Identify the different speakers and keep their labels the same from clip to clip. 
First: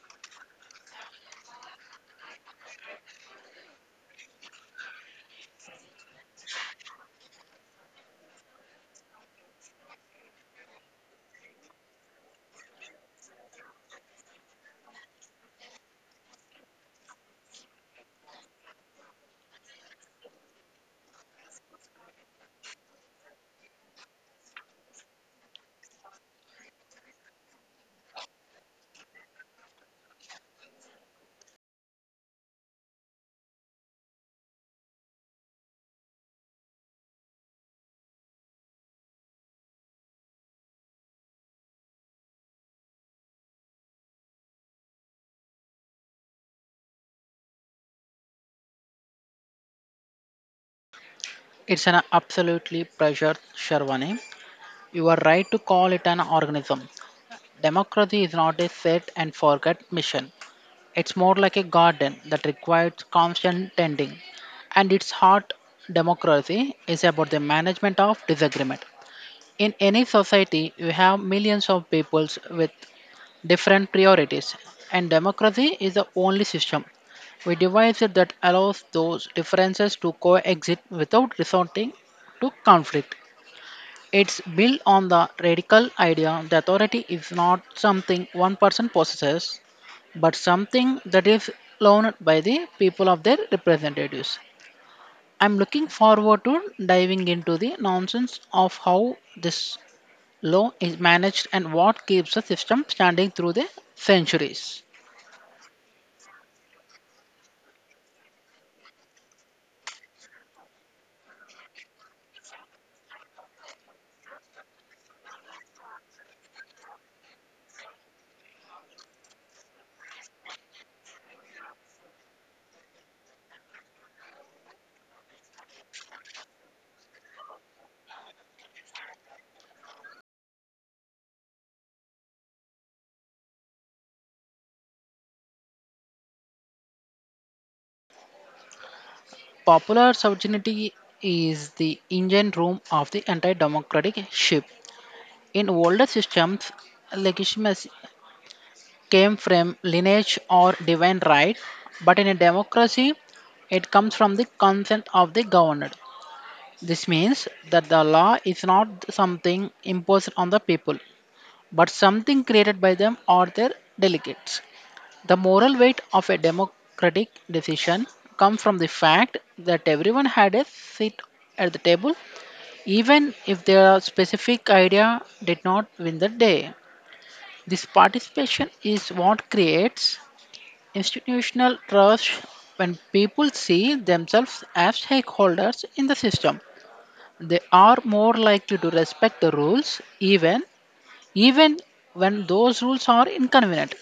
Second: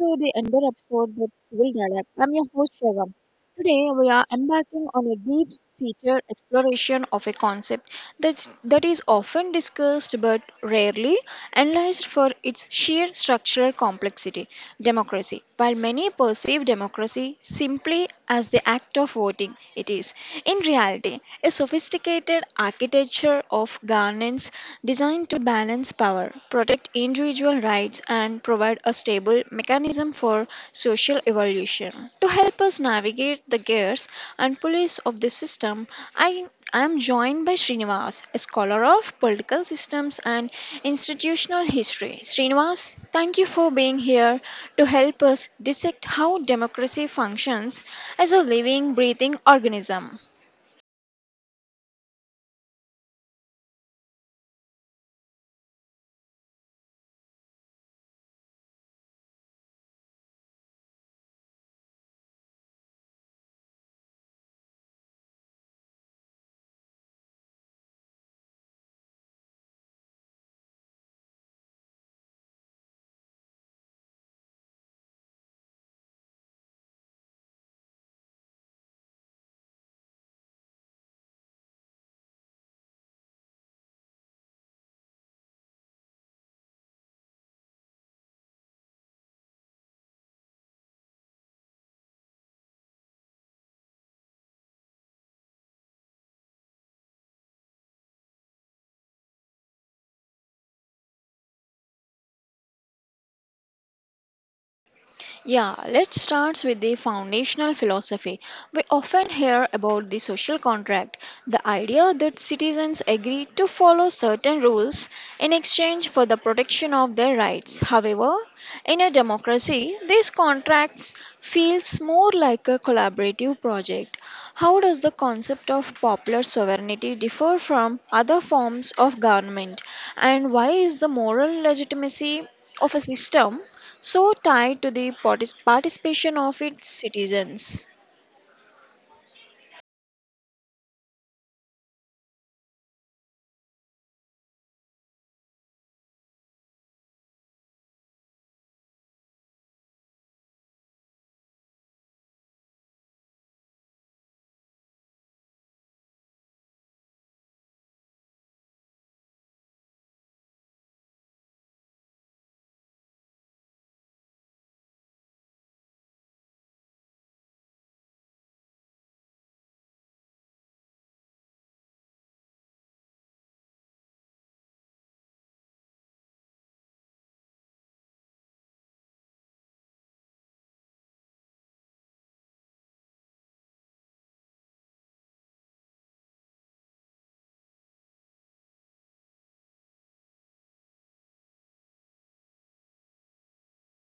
Speaker 1: to the another episode with Civil Dialogue. I'm your host Shravam. Today we are embarking on a deep-seated exploration of a concept that is often discussed but rarely analyzed for its sheer structural complexity, democracy. While many perceive democracy simply as the act of voting, it is, in reality, a sophisticated architecture of governance designed to balance power, protect individual rights and provide a stable mechanism for social evolution. To help us navigate the gears and pulleys of this system, I I am joined by Srinivas, a scholar of political systems and institutional history. Srinivas, thank you for being here to help us dissect how democracy functions as a living, breathing organism.
Speaker 2: It's an absolutely pleasure, Sharwani. You are right to call it an organism. Democracy is not a set and forget mission. It's more like a garden that requires constant tending. And its heart, democracy, is about the management of disagreement. In any society, you have millions of peoples with different priorities, and democracy is the only system we devised that allows those differences to coexist without resorting to conflict. It's built on the radical idea that authority is not something one person possesses, but something that is loaned by the people of their representatives. I'm looking forward to diving into the nonsense of how this law is managed and what keeps the system standing through the centuries.
Speaker 1: Yeah, let's start with the foundational philosophy. We often hear about the social contract, the idea that citizens agree to follow certain rules in exchange for the protection of their rights. However, in a democracy, these contracts feels more like a collaborative project. How does the concept of popular sovereignty differ from other forms of government, and why is the moral legitimacy of a system so tied to the participation of its citizens?
Speaker 2: Popular sovereignty is the engine room of the anti democratic ship. In older systems, legitimacy came from lineage or divine right, but in a democracy, it comes from the consent of the governed. This means that the law is not something imposed on the people, but something created by them or their delegates. The moral weight of a democratic decision comes from the fact that everyone had a seat at the table, even if their specific idea did not win the day. This participation is what creates institutional trust. When people see themselves as stakeholders in the system, they are more likely to respect the rules even when those rules are inconvenient.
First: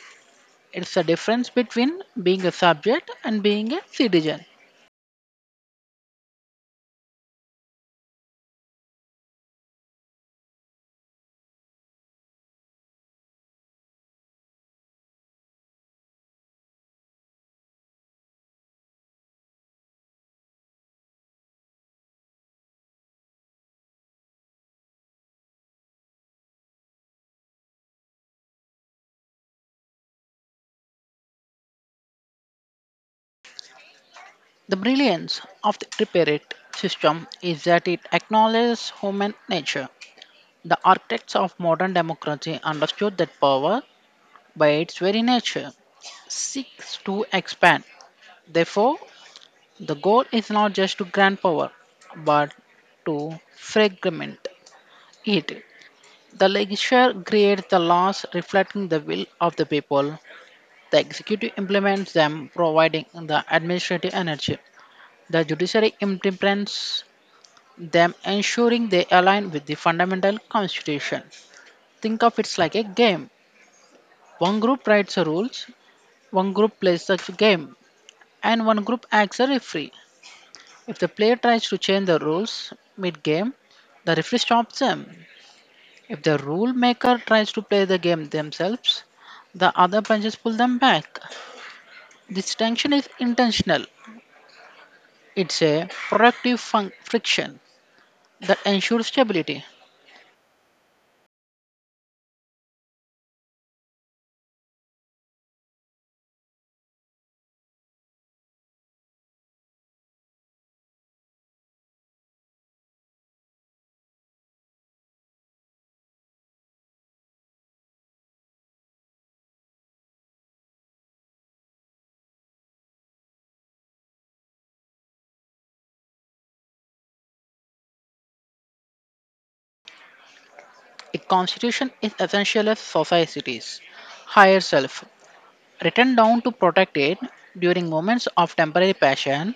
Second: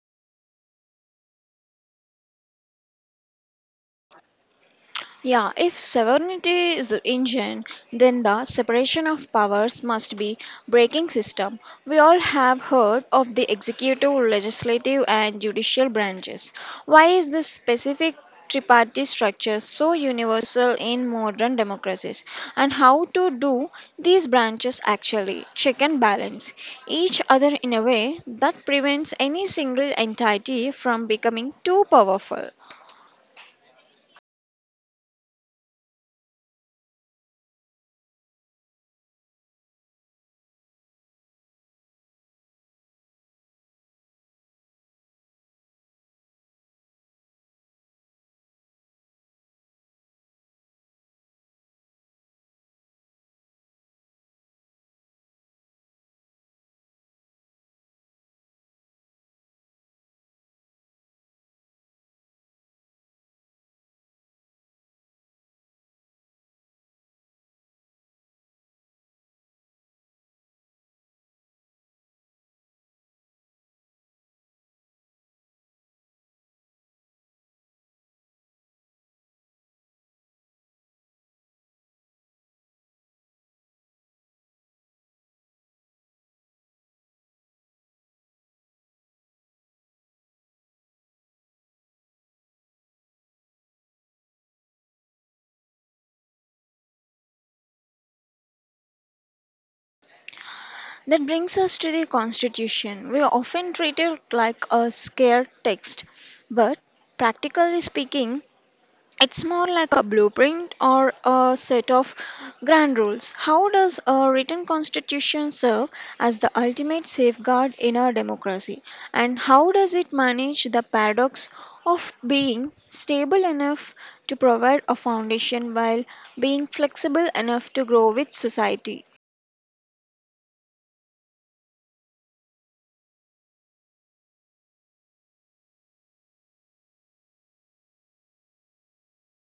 Speaker 2: It's the difference between being a subject and being a citizen.
Speaker 1: Yeah, if sovereignty is the engine, then the separation of powers must be breaking system. We all have heard of the executive, legislative and judicial branches. Why is this specific tripartite structure so universal in modern democracies, and how to do these branches actually check and balance each other in a way that prevents any single entity from becoming too powerful?
Speaker 2: The brilliance of the prepared system is that it acknowledges human nature. The architects of modern democracy understood that power, by its very nature, seeks to expand. Therefore, the goal is not just to grant power, but to fragment it. The legislature creates the laws reflecting the will of the people. The executive implements them, providing the administrative energy. The judiciary implements them, ensuring they align with the fundamental constitution. Think of it like a game. One group writes the rules, one group plays the game, and one group acts a referee. If the player tries to change the rules mid game, the referee stops them. If the rule maker tries to play the game themselves, the other benches pull them back. This tension is intentional. It's a productive friction that ensures stability.
Speaker 1: That brings us to the Constitution. We often treat it like a scare text, but practically speaking, it's more like a blueprint or a set of grand rules. How does a written constitution serve as the ultimate safeguard in a democracy? And how does it manage the paradox of being stable enough to provide a foundation while being flexible enough to grow with society?
Speaker 2: A constitution is essential as society's higher self, written down to protect it during moments of temporary passion.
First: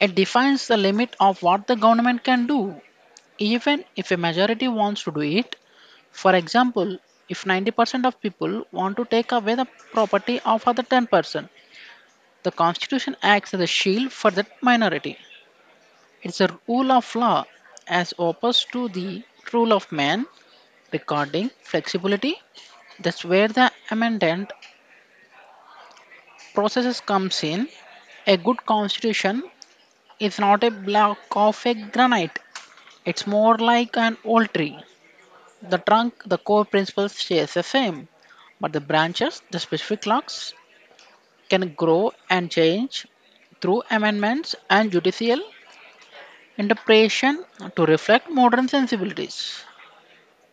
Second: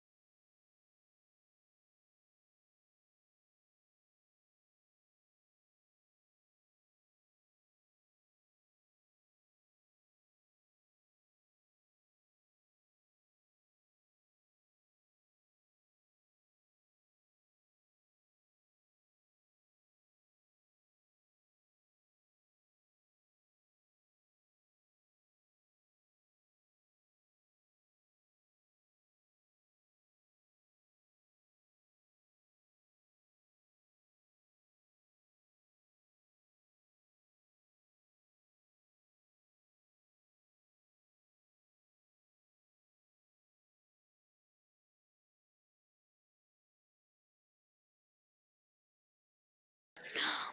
Speaker 2: It defines the limit of what the government can do, even if a majority wants to do it. For example, if 90% of people want to take away the property of other 10%, the Constitution acts as a shield for that minority. It's a rule of law as opposed to the rule of man. Regarding flexibility, that's where the amendment processes comes in. A good constitution is not a block of a granite. It's more like an old tree. The trunk, the core principles, stays the same, but the branches, the specific logs, can grow and change through amendments and judicial interpretation to reflect modern sensibilities.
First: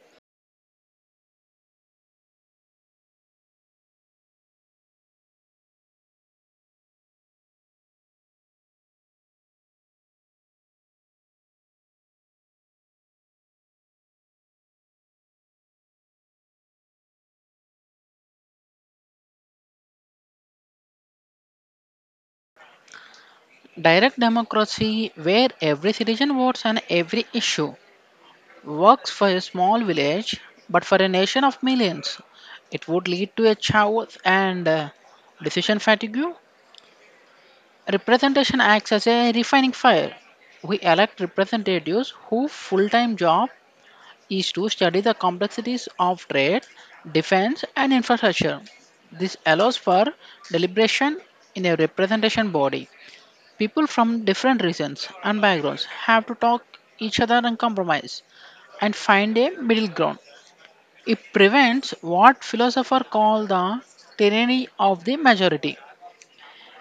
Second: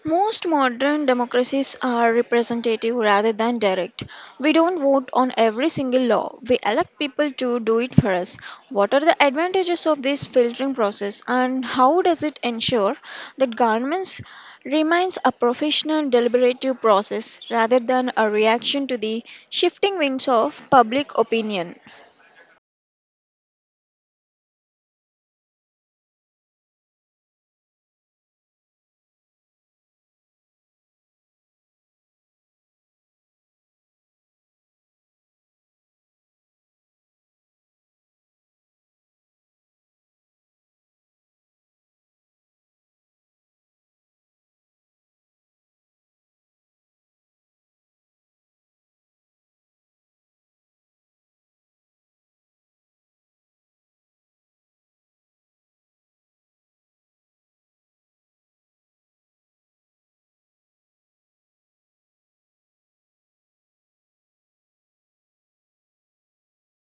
Speaker 1: Most modern democracies are representative rather than direct. We don't vote on every single law. We elect people to do it for us. What are the advantages of this filtering process, and how does it ensure that governments remains a professional deliberative process rather than a reaction to the shifting winds of public opinion?
Speaker 2: Direct democracy, where every citizen votes on every issue, works for a small village but for a nation of millions. It would lead to a chaos and decision fatigue. Representation acts as a refining fire. We elect representatives whose full time job is to study the complexities of trade, defense, and infrastructure. This allows for deliberation in a representation body. People from different regions and backgrounds have to talk each other and compromise and find a middle ground. It prevents what philosophers call the tyranny of the majority,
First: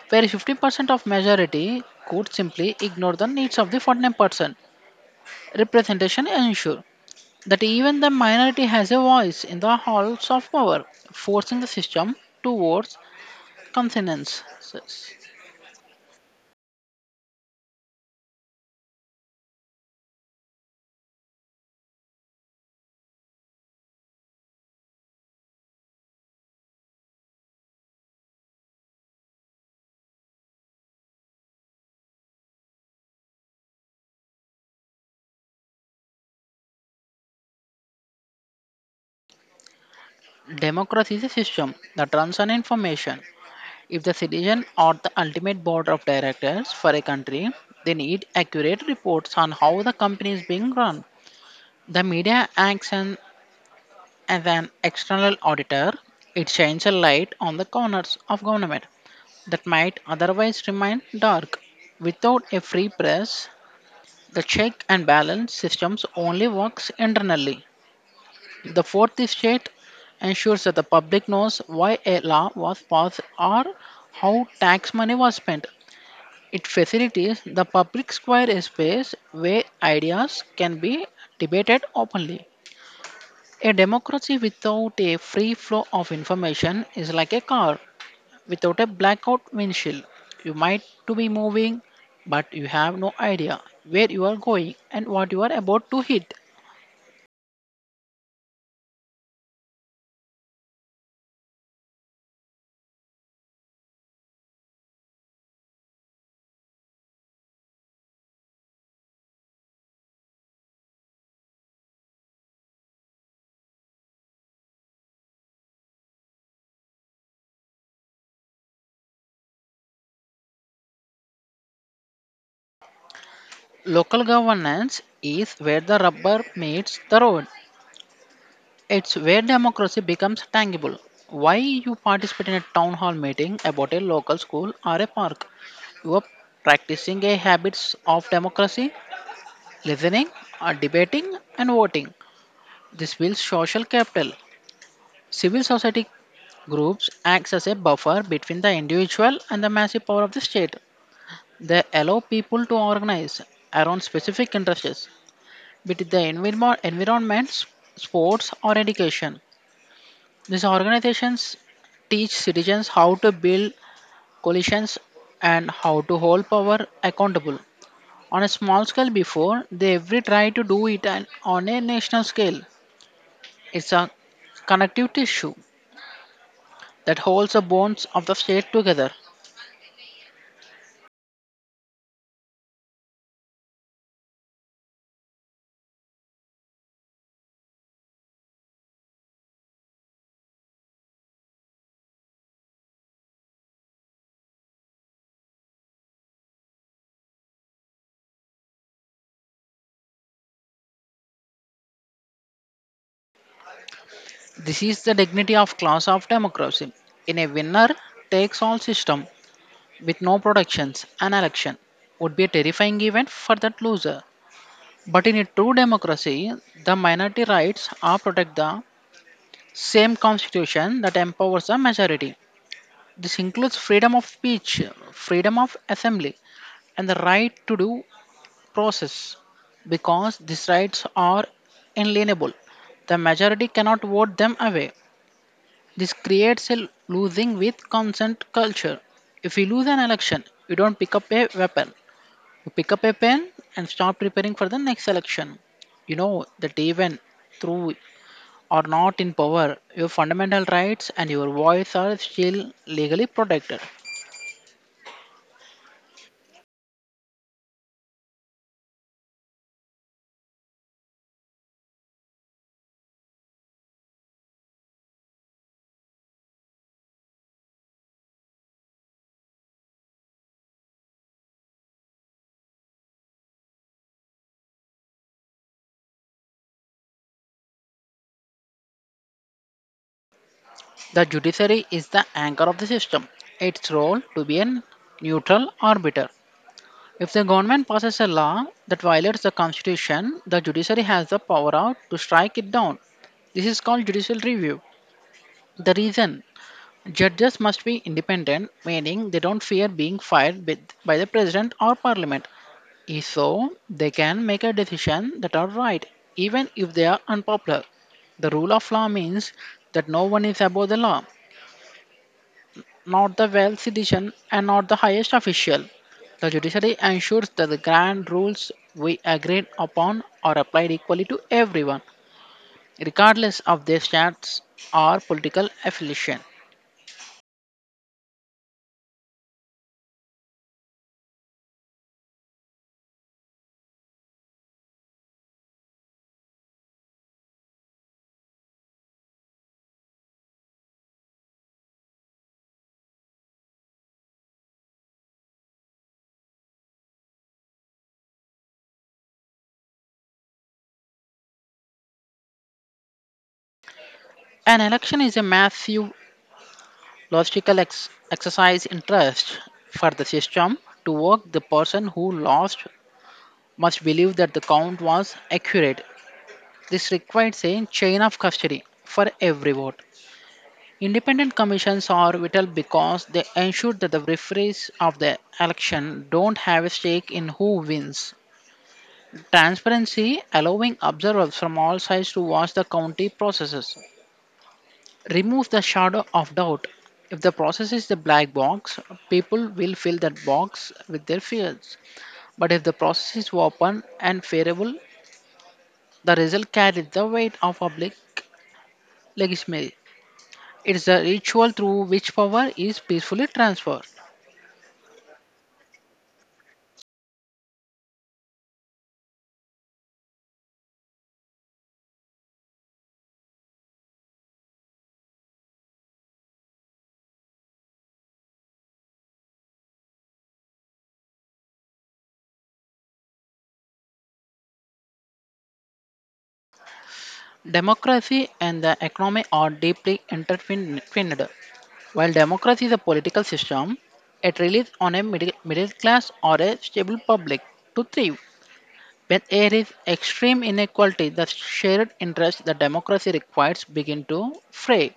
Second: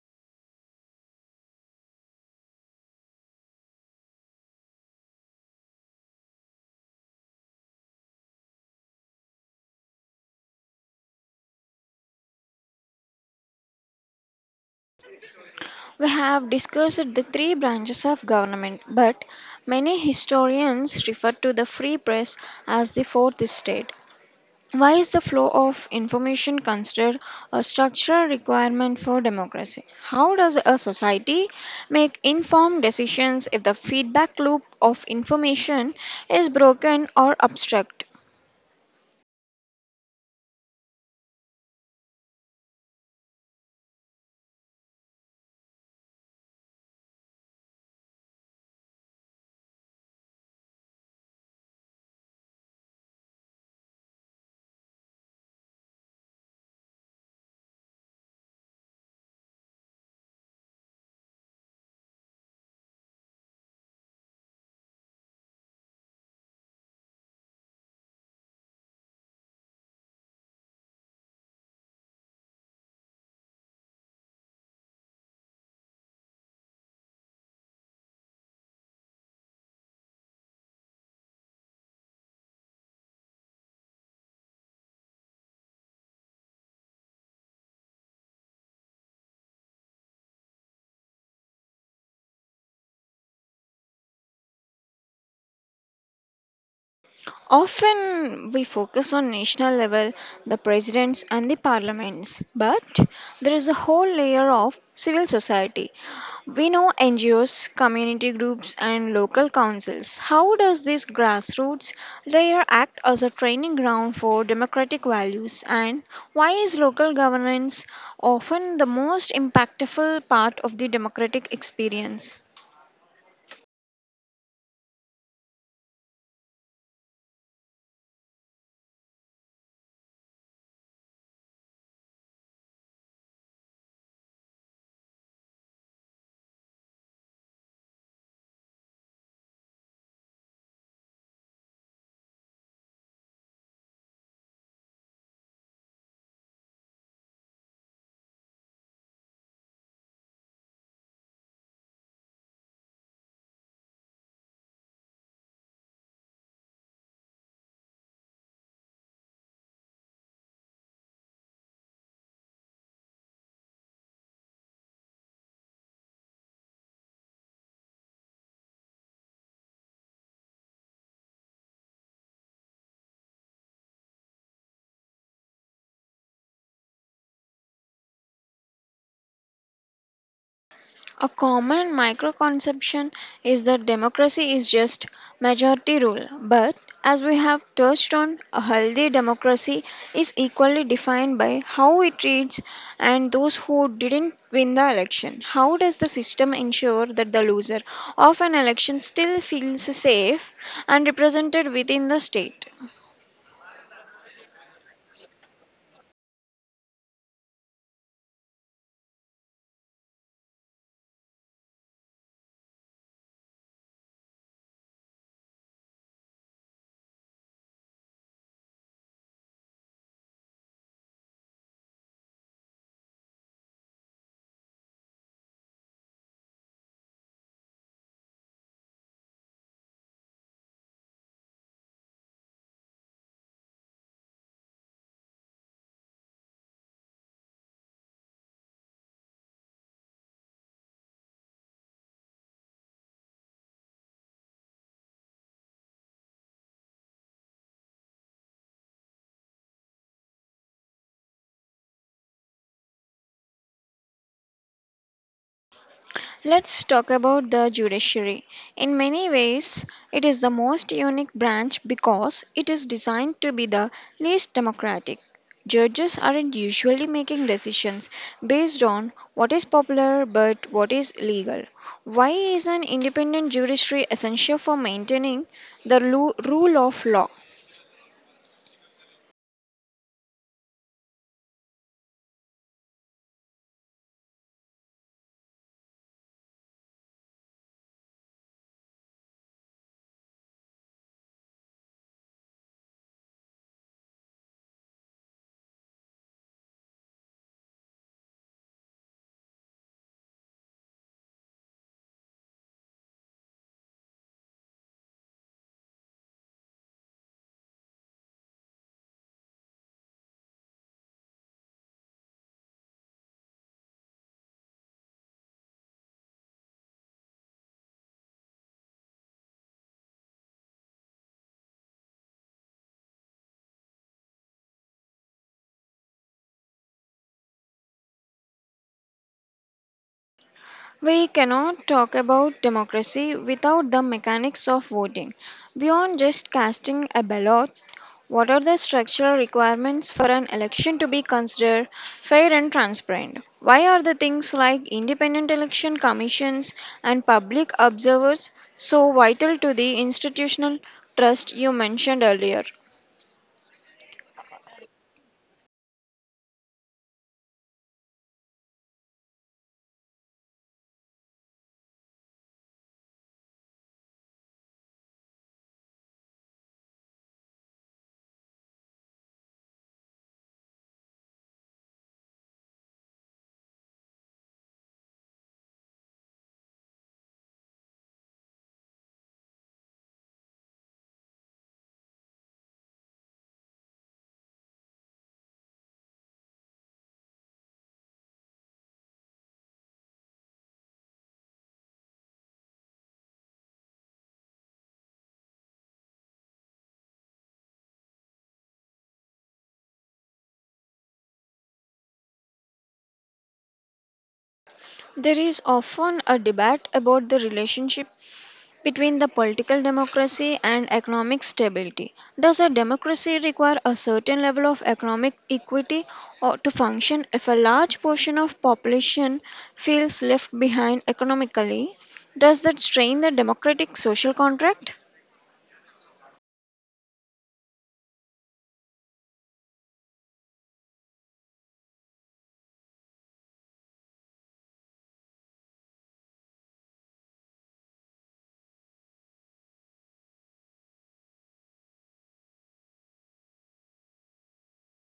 Speaker 2: where 50% of majority could simply ignore the needs of the 49% representation and ensure that even the minority has a voice in the halls of power, forcing the system towards consensus.
Speaker 1: We have discussed the three branches of government, but many historians refer to the free press as the fourth estate. Why is the flow of information considered a structural requirement for democracy? How does a society make informed decisions if the feedback loop of information is broken or obstructed?
Speaker 2: Democracy is a system that runs on information. If the citizen are the ultimate board of directors for a country, they need accurate reports on how the company is being run. The media acts as as an external auditor. It shines a light on the corners of government that might otherwise remain dark. Without a free press, the check and balance systems only works internally. The fourth estate ensures that the public knows why a law was passed or how tax money was spent. It facilitates the public square, a space where ideas can be debated openly. A democracy without a free flow of information is like a car without a blackout windshield. You might to be moving, but you have no idea where you are going and what you are about to hit.
Speaker 1: Often we focus on national level, the presidents and the parliaments, but there is a whole layer of civil society. We know NGOs, community groups, and local councils. How does this grassroots layer act as a training ground for democratic values, and why is local governance often the most impactful part of the democratic experience?
Speaker 2: Local governance is where the rubber meets the road. It's where democracy becomes tangible. Why you participate in a town hall meeting about a local school or a park? You are practicing a habits of democracy: listening, debating, and voting. This builds social capital. Civil society groups acts as a buffer between the individual and the massive power of the state. They allow people to organize around specific interests, be it the environment, sports, or education. These organizations teach citizens how to build coalitions and how to hold power accountable on a small scale before they ever try to do it on a national scale. It's a connective tissue that holds the bonds of the state together.
Speaker 1: A common microconception is that democracy is just majority rule, but as we have touched on, a healthy democracy is equally defined by how it treats and those who didn't win the election. How does the system ensure that the loser of an election still feels safe and represented within the state?
Speaker 2: This is the dignity of class of democracy. In a winner takes all system with no protections, an election would be a terrifying event for that loser. But in a true democracy, the minority rights are protect the same constitution that empowers the majority. This includes freedom of speech, freedom of assembly, and the right to do process, because these rights are inalienable. The majority cannot vote them away. This creates a losing with consent culture. If you lose an election, you don't pick up a weapon. You pick up a pen and start preparing for the next election. You know that even through or not in power, your fundamental rights and your voice are still legally protected.
Speaker 1: Let's talk about the judiciary. In many ways, it is the most unique branch because it is designed to be the least democratic. Judges aren't usually making decisions based on what is popular but what is legal. Why is an independent judiciary essential for maintaining the rule of law?
Speaker 2: The judiciary is the anchor of the system. Its role to be a neutral arbiter. If the government passes a law that violates the constitution, the judiciary has the power out to strike it down. This is called judicial review. The reason judges must be independent, meaning they don't fear being fired with, by the president or parliament. If so, they can make a decision that are right, even if they are unpopular. The rule of law means that no one is above the law, not the wealth citizen and not the highest official. The judiciary ensures that the grand rules we agreed upon are applied equally to everyone, regardless of their status or political affiliation.
Speaker 1: We cannot talk about democracy without the mechanics of voting. Beyond just casting a ballot, what are the structural requirements for an election to be considered fair and transparent? Why are the things like independent election commissions and public observers so vital to the institutional trust you mentioned earlier?
Speaker 2: An election is a massive logistical exercise in trust. For the system to work, the person who lost must believe that the count was accurate. This requires a chain of custody for every vote. Independent commissions are vital because they ensure that the referees of the election don't have a stake in who wins. Transparency, allowing observers from all sides to watch the county processes, remove the shadow of doubt. If the process is the black box, people will fill that box with their fears. But if the process is open and favorable, the result carries the weight of public legitimacy. It is the ritual through which power is peacefully transferred.
Speaker 1: There is often a debate about the relationship between the political democracy and economic stability. Does a democracy require a certain level of economic equity or to function if a large portion of population feels left behind economically? Does that strain the democratic social contract?
Speaker 2: Democracy and the economy are deeply intertwined. While democracy is a political system, it relies on a middle class or a stable public to thrive. When there is extreme inequality, the shared interests that democracy requires begin to fray.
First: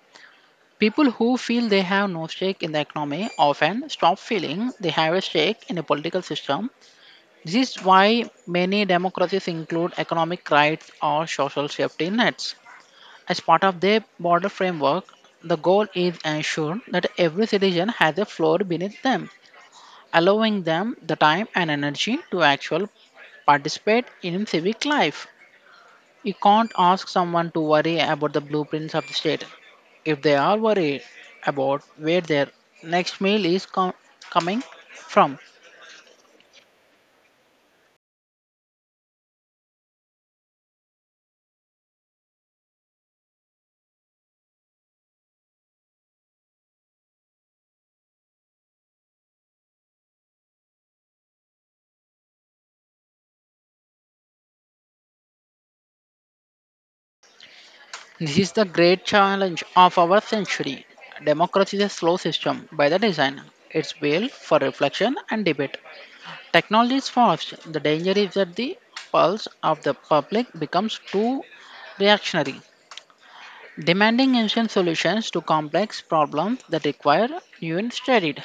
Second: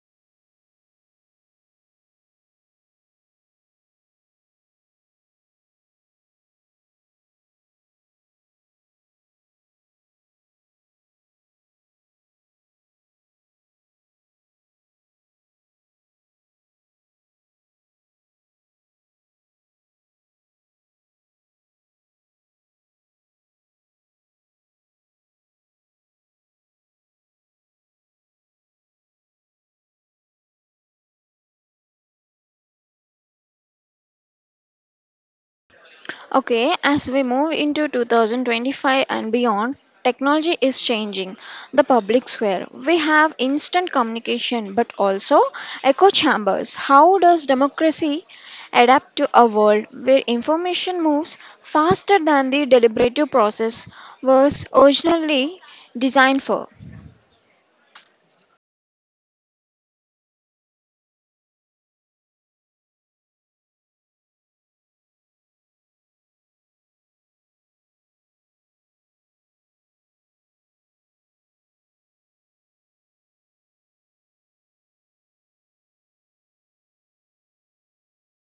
Speaker 2: People who feel they have no stake in the economy often stop feeling they have a stake in a political system. This is why many democracies include economic rights or social safety nets. As part of their border framework, the goal is ensure that every citizen has a floor beneath them, allowing them the time and energy to actually participate in civic life. You can't ask someone to worry about the blueprints of the state if they are worried about where their next meal is coming from.
Speaker 1: Okay, as we move into 2025 and beyond, technology is changing the public square. We have instant communication but also echo chambers. How does democracy adapt to a world where information moves faster than the deliberative process was originally designed for?
Speaker 2: This is the great challenge of our century. Democracy is a slow system by the design. It's built for reflection and debate. Technology is fast. The danger is that the pulse of the public becomes too reactionary, demanding instant solutions to complex problems that require human studied.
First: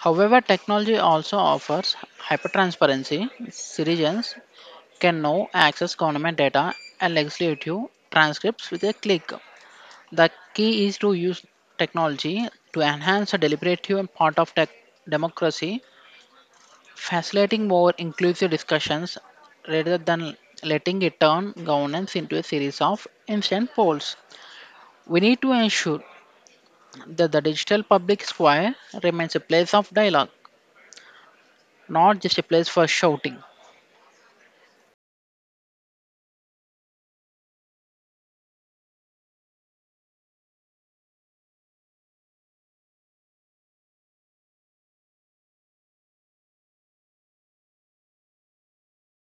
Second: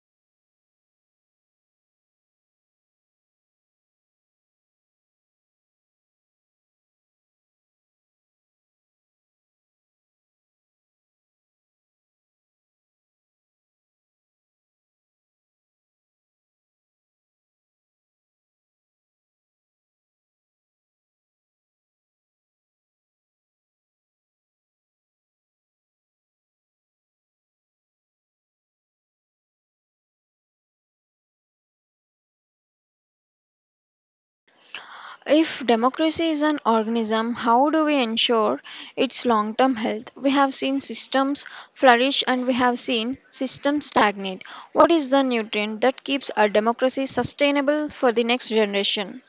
Speaker 2: However, technology also offers hypertransparency. Citizens can now access government data and legislative transcripts with a click. The key is to use technology to enhance the deliberative part of tech democracy, facilitating more inclusive discussions rather than letting it turn governance into a series of instant polls. We need to ensure that the digital public square remains a place of dialogue, not just a place for shouting.
Speaker 1: If democracy is an organism, how do we ensure its long term health? We have seen systems flourish and we have seen systems stagnate. What is the nutrient that keeps our democracy sustainable for the next generation?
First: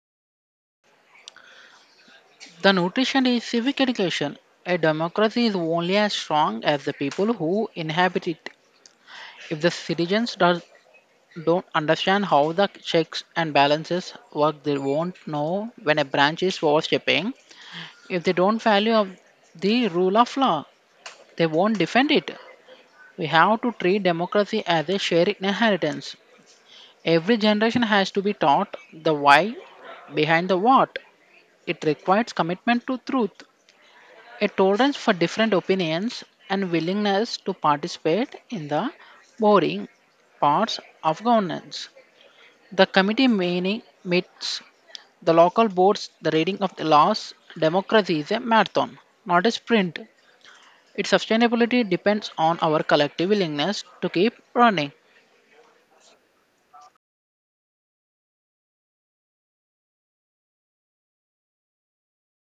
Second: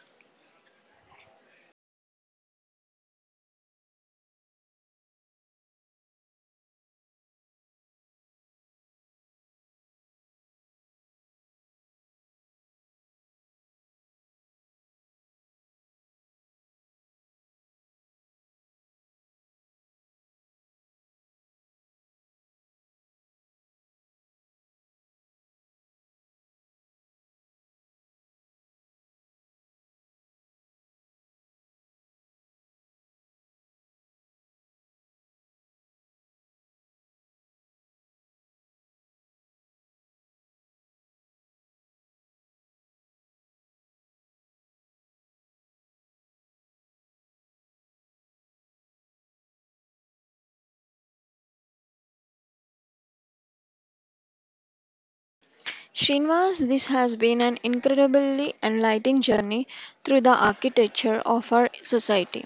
Speaker 2: The nutrition is civic education. A democracy is only as strong as the people who inhabit it. If don't understand how the checks and balances work, they won't know when a branch is overstepping. If they don't value of the rule of law, they won't defend it. We have to treat democracy as a shared inheritance. Every generation has to be taught the why behind the what. It requires commitment to truth, a tolerance for different opinions, and willingness to participate in the boring parts of governance. The committee meeting meets the local boards, the reading of the laws, democracy is a marathon, not a sprint. Its sustainability depends on our collective willingness to keep running.
Speaker 1: Srinivas, this has been an incredibly enlightening journey through the architecture of our society.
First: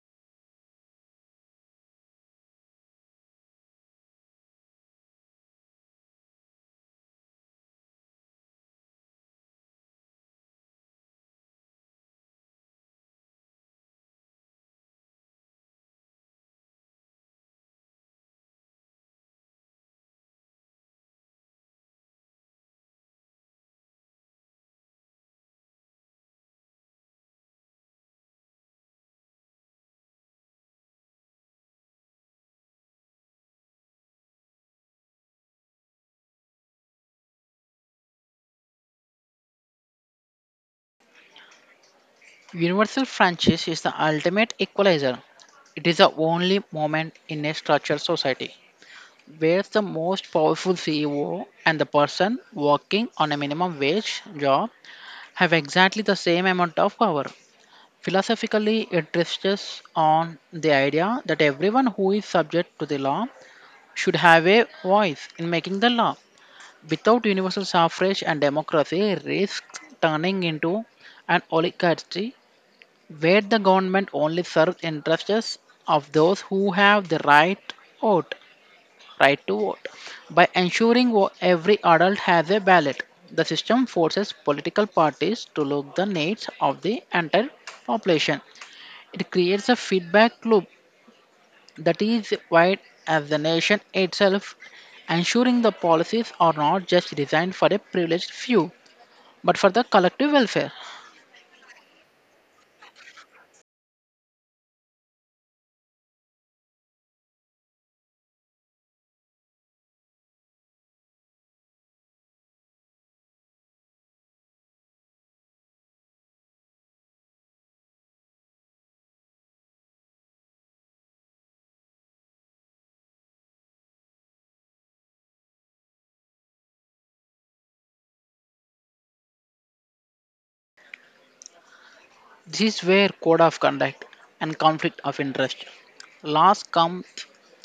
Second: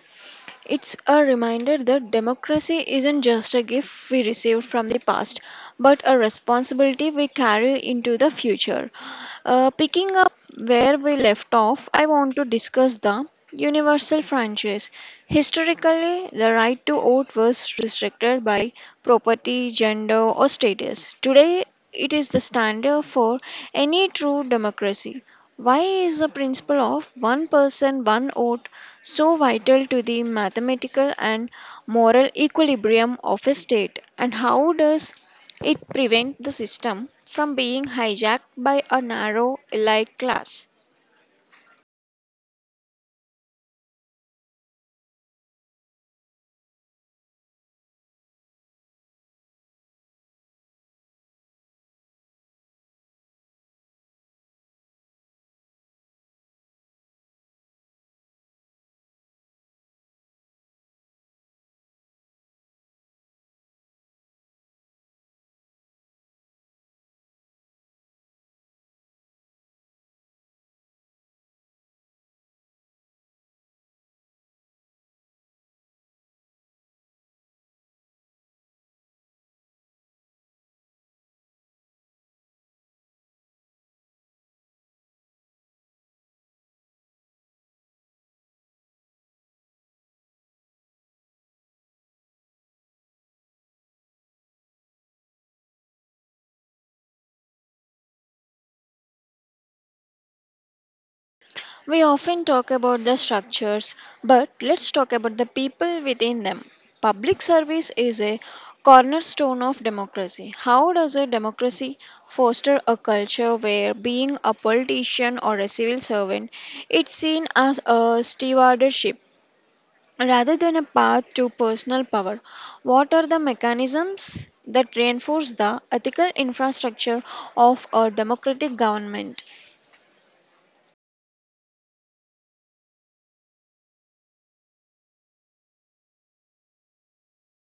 Speaker 1: It's a reminder that democracy isn't just a gift we received from the past, but a responsibility we carry into the future. Picking up where we left off, I want to discuss the universal franchise. Historically, the right to vote was restricted by property, gender, or status. Today, it is the standard for any true democracy. Why is the principle of one person, one vote so vital to the mathematical and moral equilibrium of a state? And how does it prevents the system from being hijacked by a narrow elite class?
Speaker 2: Universal franchise is the ultimate equalizer. It is the only moment in a structured society where the most powerful CEO and the person working on a minimum wage job have exactly the same amount of power. Philosophically, it rests on the idea that everyone who is subject to the law should have a voice in making the law. Without universal suffrage and democracy risks turning into an oligarchy where the government only serves interests of those who have the vote, right to vote. By ensuring every adult has a ballot, the system forces political parties to look the needs of the entire population. It creates a feedback loop that is wide as the nation itself, ensuring the policies are not just designed for a privileged few but for the collective welfare.
Speaker 1: We often talk about the structures, but let's talk about the people within them. Public service is a cornerstone of democracy. How does a democracy foster a culture where being a politician or a civil servant is seen as a stewardship rather than a path to personal power? What are the mechanisms that reinforce the ethical infrastructure of a democratic government?
Speaker 2: This is where code of conduct and conflict of interest laws come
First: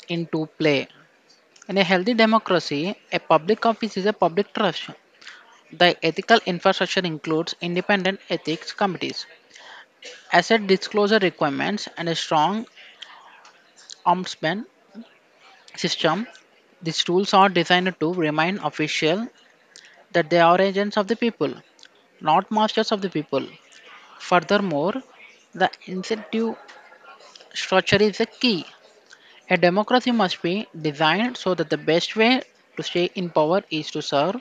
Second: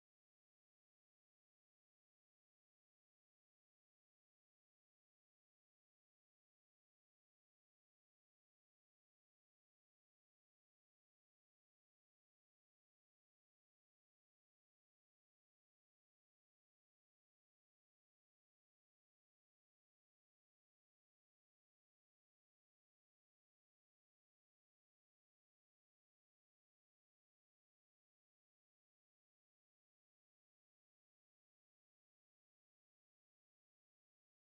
Speaker 2: into play. In a healthy democracy, a public office is a public trust. The ethical infrastructure includes independent ethics committees, asset disclosure requirements, and a strong ombudsman system. These tools are designed to remind officials that they are agents of the people, not masters of the people. Furthermore, the incentive structure is the key. A democracy must be designed so that the best way to stay in power is to serve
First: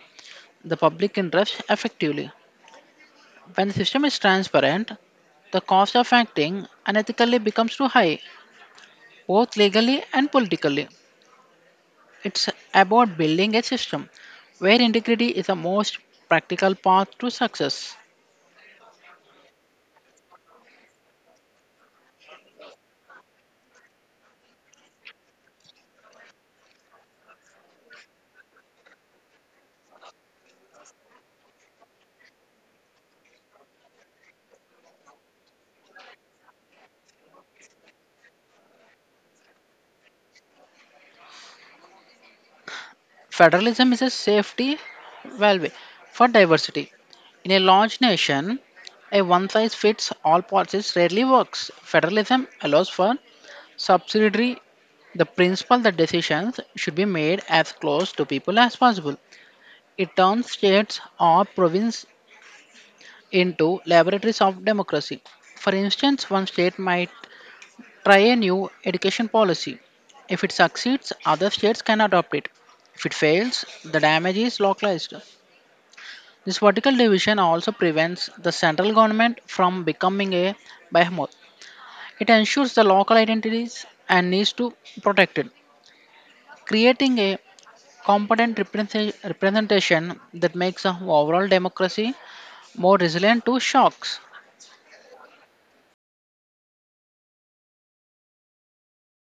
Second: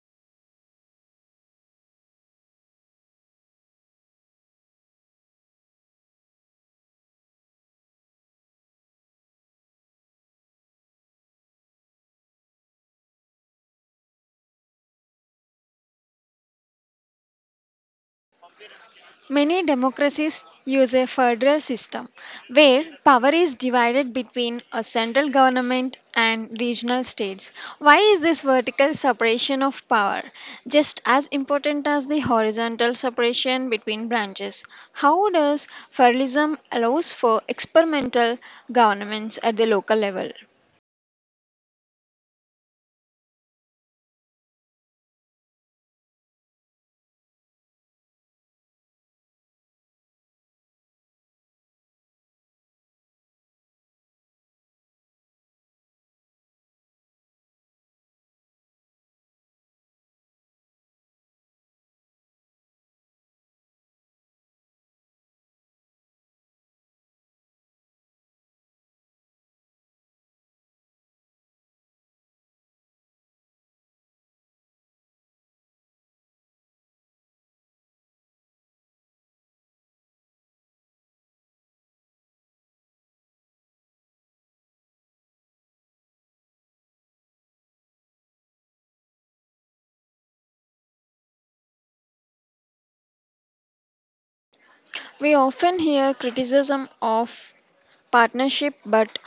Speaker 2: the public interest effectively. When the system is transparent, the cost of acting unethically becomes too high, both legally and politically. It's about building a system where integrity is the most practical path to success.
Speaker 1: Many democracies use a federal system where power is divided between a central government and regional states. Why is this vertical separation of power just as important as the horizontal separation between branches? How does federalism allows for experimental governments at the local level?
Speaker 2: Federalism is a safety valve for diversity. In a large nation, a one size fits all policies rarely works. Federalism allows for subsidiary, the principle that decisions should be made as close to people as possible. It turns states or provinces into laboratories of democracy. For instance, one state might try a new education policy. If it succeeds, other states can adopt it. If it fails, the damage is localized. This vertical division also prevents the central government from becoming a behemoth. It ensures the local identities and needs to protect it, creating a competent representation that makes the overall democracy more resilient to shocks.
Speaker 1: We often hear criticism of partnership, but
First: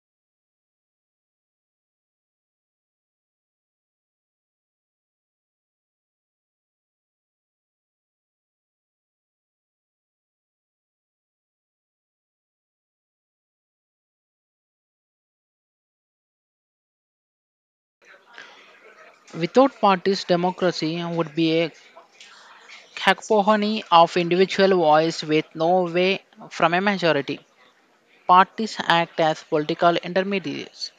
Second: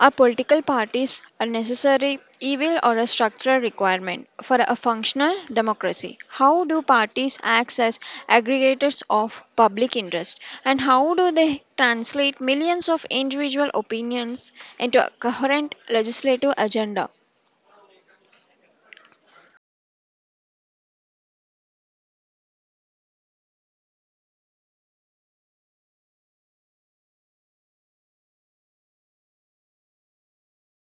Speaker 1: are political parties a necessary evil or a structural requirement for a functional democracy? How do parties act as aggregators of public interest, and how do they translate millions of individual opinions into a coherent legislative agenda?
Speaker 2: Without parties, democracy would be a cacophony of individual voice with no way from a majority. Parties act as political intermediaries.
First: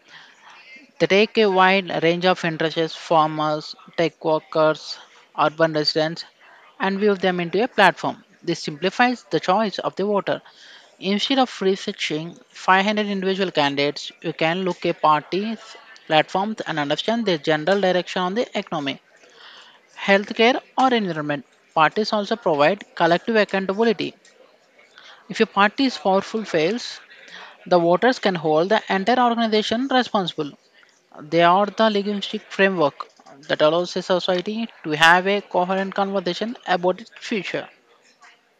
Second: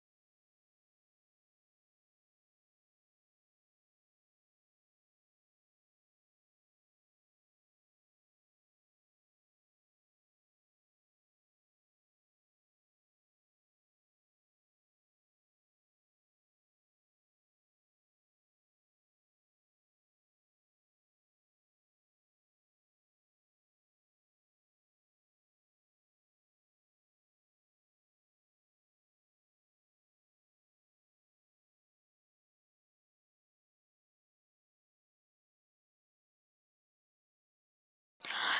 Speaker 2: They take a wide range of interests, farmers, tech workers, urban residents, and weave them into a platform. This simplifies the choice of the voter. Instead of researching 500 individual candidates, you can look at parties, platforms, and understand their general direction on the economy, healthcare, or environment. Parties also provide collective accountability. If a party's powerful fails, the voters can hold the entire organization responsible. They are the linguistic framework that allows a society to have a coherent conversation about its future.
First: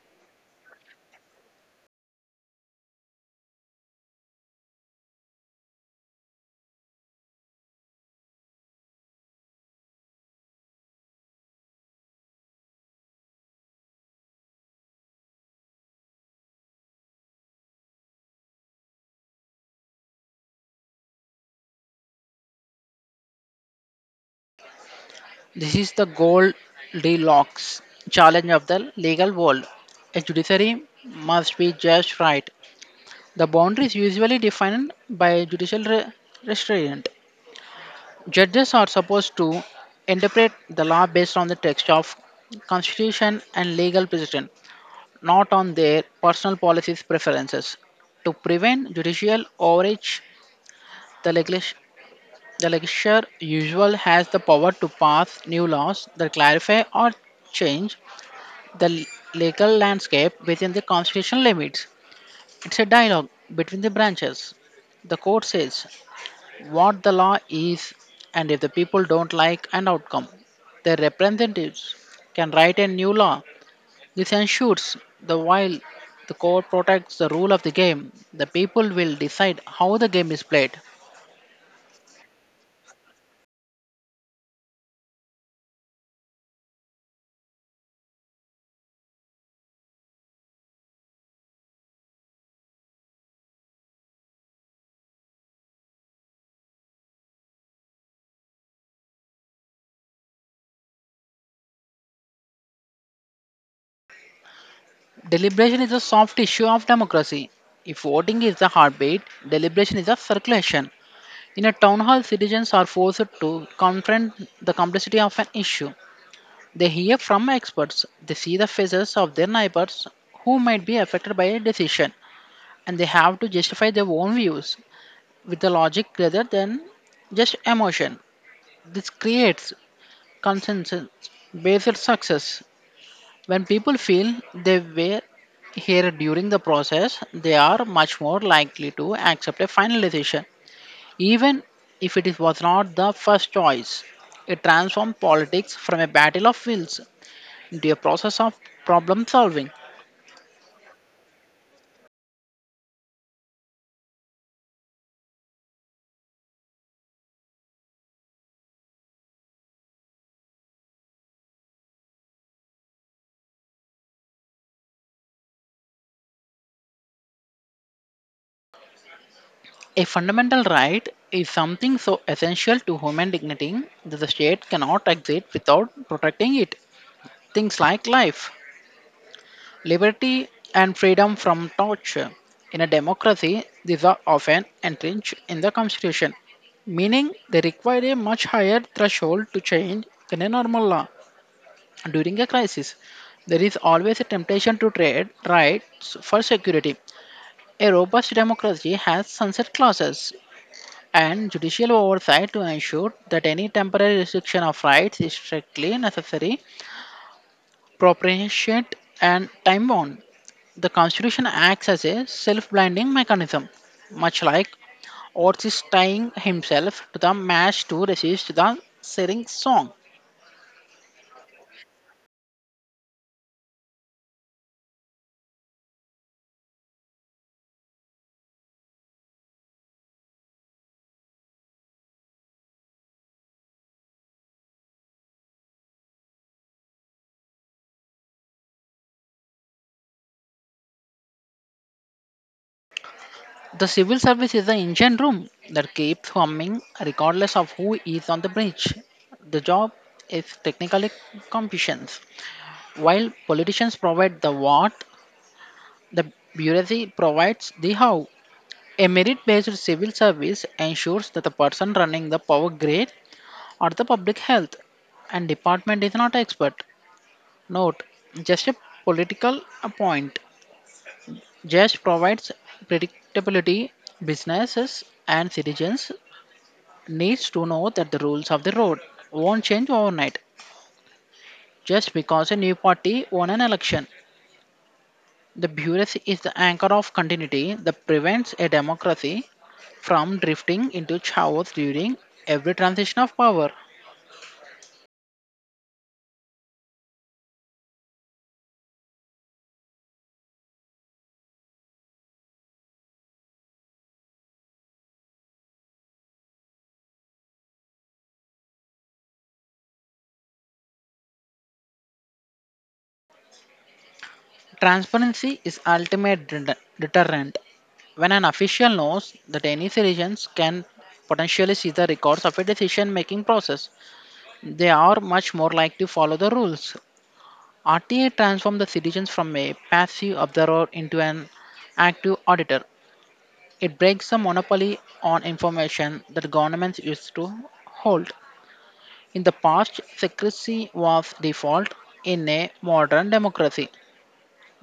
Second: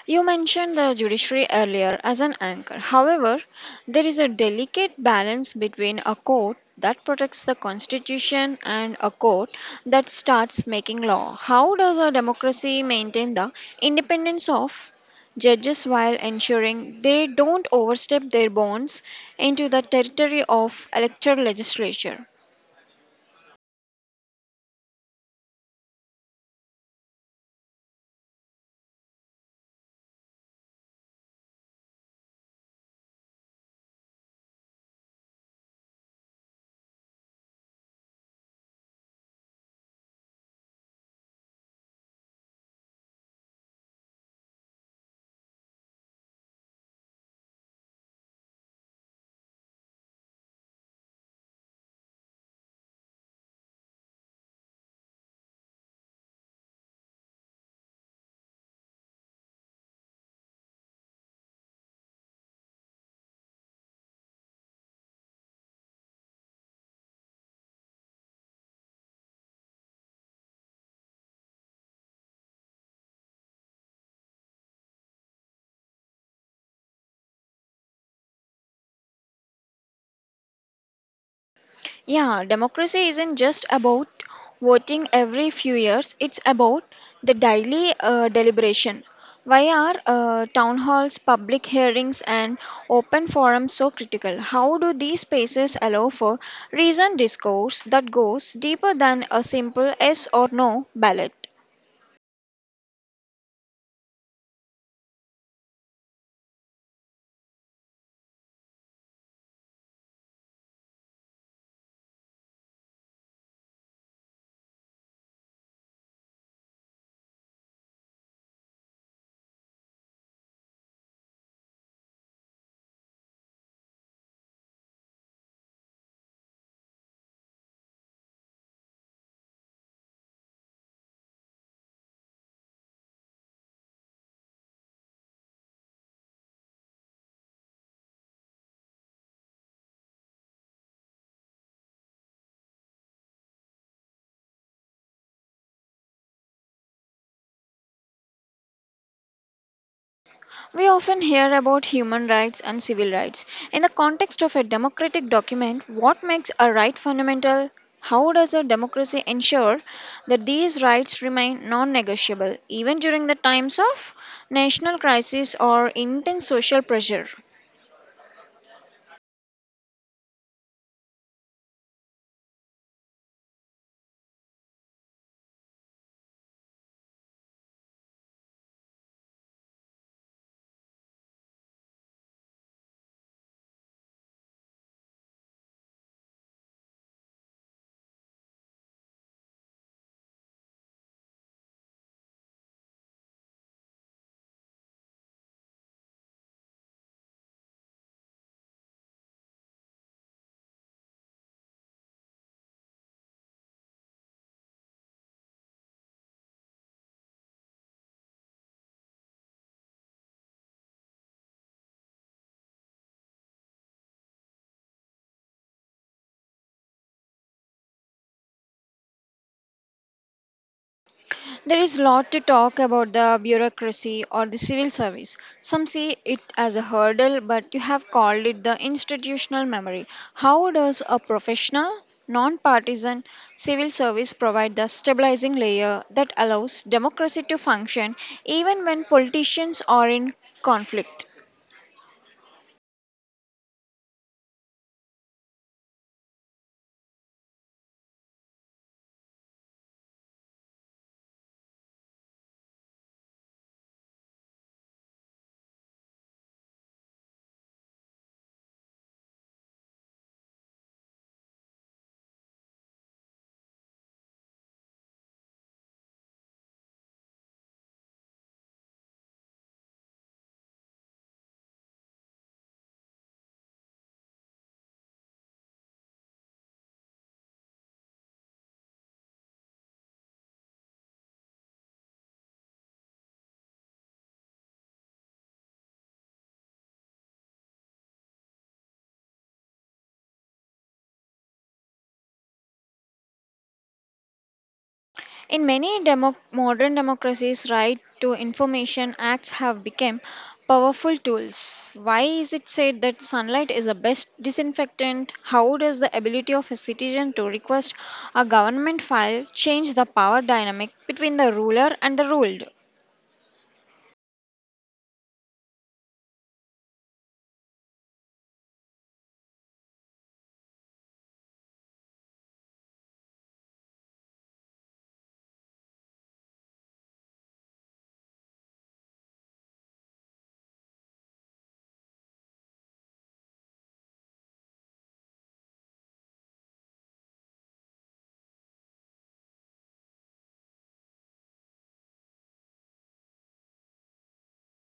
Speaker 1: You mentioned the judiciary earlier as an anchor. However, there is a delicate balance between a court that protects the constitution and a court that starts making law. How does a democracy maintain the independence of judges while ensuring they don't overstep their bounds into the territory of electoral legislature?
Speaker 2: This is the Goldilocks challenge of the legal world. A judiciary must be judged right. The boundary is usually defined by judicial restraint. Judges are supposed to interpret the law based on the text of constitution and legal precedent, not on their personal policies preferences. To prevent judicial overreach, The, legis- the legislature usually has the power to pass new laws that clarify or change the legal landscape within the constitutional limits. It's a dialogue between the branches. The court says what the law is, and if the people don't like an outcome, their representatives can write a new law. This ensures that while the court protects the rule of the game, the people will decide how the game is played.
Speaker 1: Yeah, democracy isn't just about voting every few years, it's about the daily deliberation. Why are town halls, public hearings, and open forums so critical? How do these spaces allow for reasoned discourse that goes deeper than a simple yes or no ballot?
Speaker 2: Deliberation is a soft issue of democracy. If voting is the heartbeat, deliberation is a circulation. In a town hall, citizens are forced to confront the complexity of an issue. They hear from experts, they see the faces of their neighbors who might be affected by a decision, and they have to justify their own views with the logic rather than just emotion. This creates consensus based success. When people feel they were here during the process, they are much more likely to accept a final decision, even if it is- was not the first choice. It transforms politics from a battle of wills into a process of problem solving.
Speaker 1: We often hear about human rights and civil rights. In the context of a democratic document, what makes a right fundamental? How does a democracy ensure that these rights remain non negotiable even during the times of national crisis or intense social pressure?
Speaker 2: A fundamental right is something so essential to human dignity that the state cannot exist without protecting it. Things like life, liberty and freedom from torture. In a democracy, these are often entrenched in the constitution, meaning they require a much higher threshold to change than a normal law. During a crisis, there is always a temptation to trade rights for security. A robust democracy has sunset clauses and judicial oversight to ensure that any temporary restriction of rights is strictly necessary propitiate, and time bound. The Constitution acts as a self blinding mechanism, much like Ortiz tying himself to the mast to resist the searing song.
Speaker 1: There is lot to talk about the bureaucracy or the civil service. Some see it as a hurdle, but you have called it the institutional memory. How does a professional, non-partisan civil service provide the stabilizing layer that allows democracy to function even when politicians are in conflict?
Speaker 2: The civil service is the engine room that keeps humming regardless of who is on the bridge. The job is technically competence. While politicians provide the what, the bureaucracy provides the how. A merit based civil service ensures that the person running the power grid or the public health. And department is not expert. Note, just a political point. Just provides predictability. Businesses and citizens needs to know that the rules of the road won't change overnight just because a new party won an election. The bureaucracy is the anchor of continuity that prevents a democracy from drifting into chaos during every transition of power.
Speaker 1: In many modern democracies, right to information acts have become powerful tools. Why is it said that sunlight is the best disinfectant? How does the ability of a citizen to request a government file change the power dynamic between the ruler and the ruled?
Speaker 2: Transparency is ultimate deterrent. When an official knows that any citizens can potentially see the records of a decision-making process, they are much more likely to follow the rules. RTA transforms the citizens from a passive observer into an active auditor. It breaks the monopoly on information that governments used to hold. In the past, secrecy was default in a modern democracy.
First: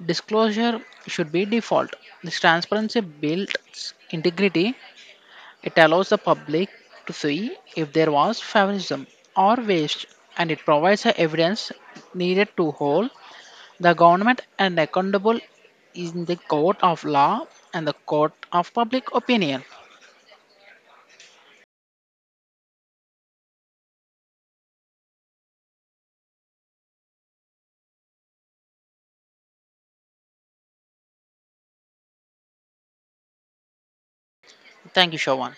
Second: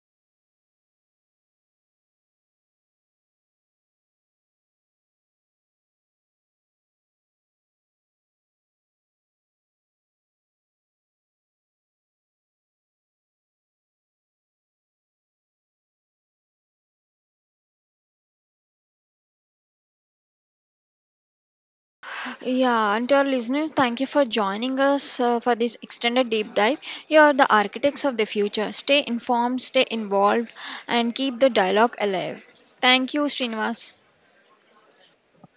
Speaker 2: Disclosure should be default. This transparency builds integrity. It allows the public to see if there was favoritism or waste, and it provides the evidence needed to hold the government and accountable in the court of law and the court of public opinion.
Speaker 1: Yeah, and to our listeners, thank you for joining us for this extended deep dive. You are the architects of the future. Stay informed, stay involved, and keep the dialogue alive. Thank you, Srinivas.
Speaker 2: Thank you, Shovan.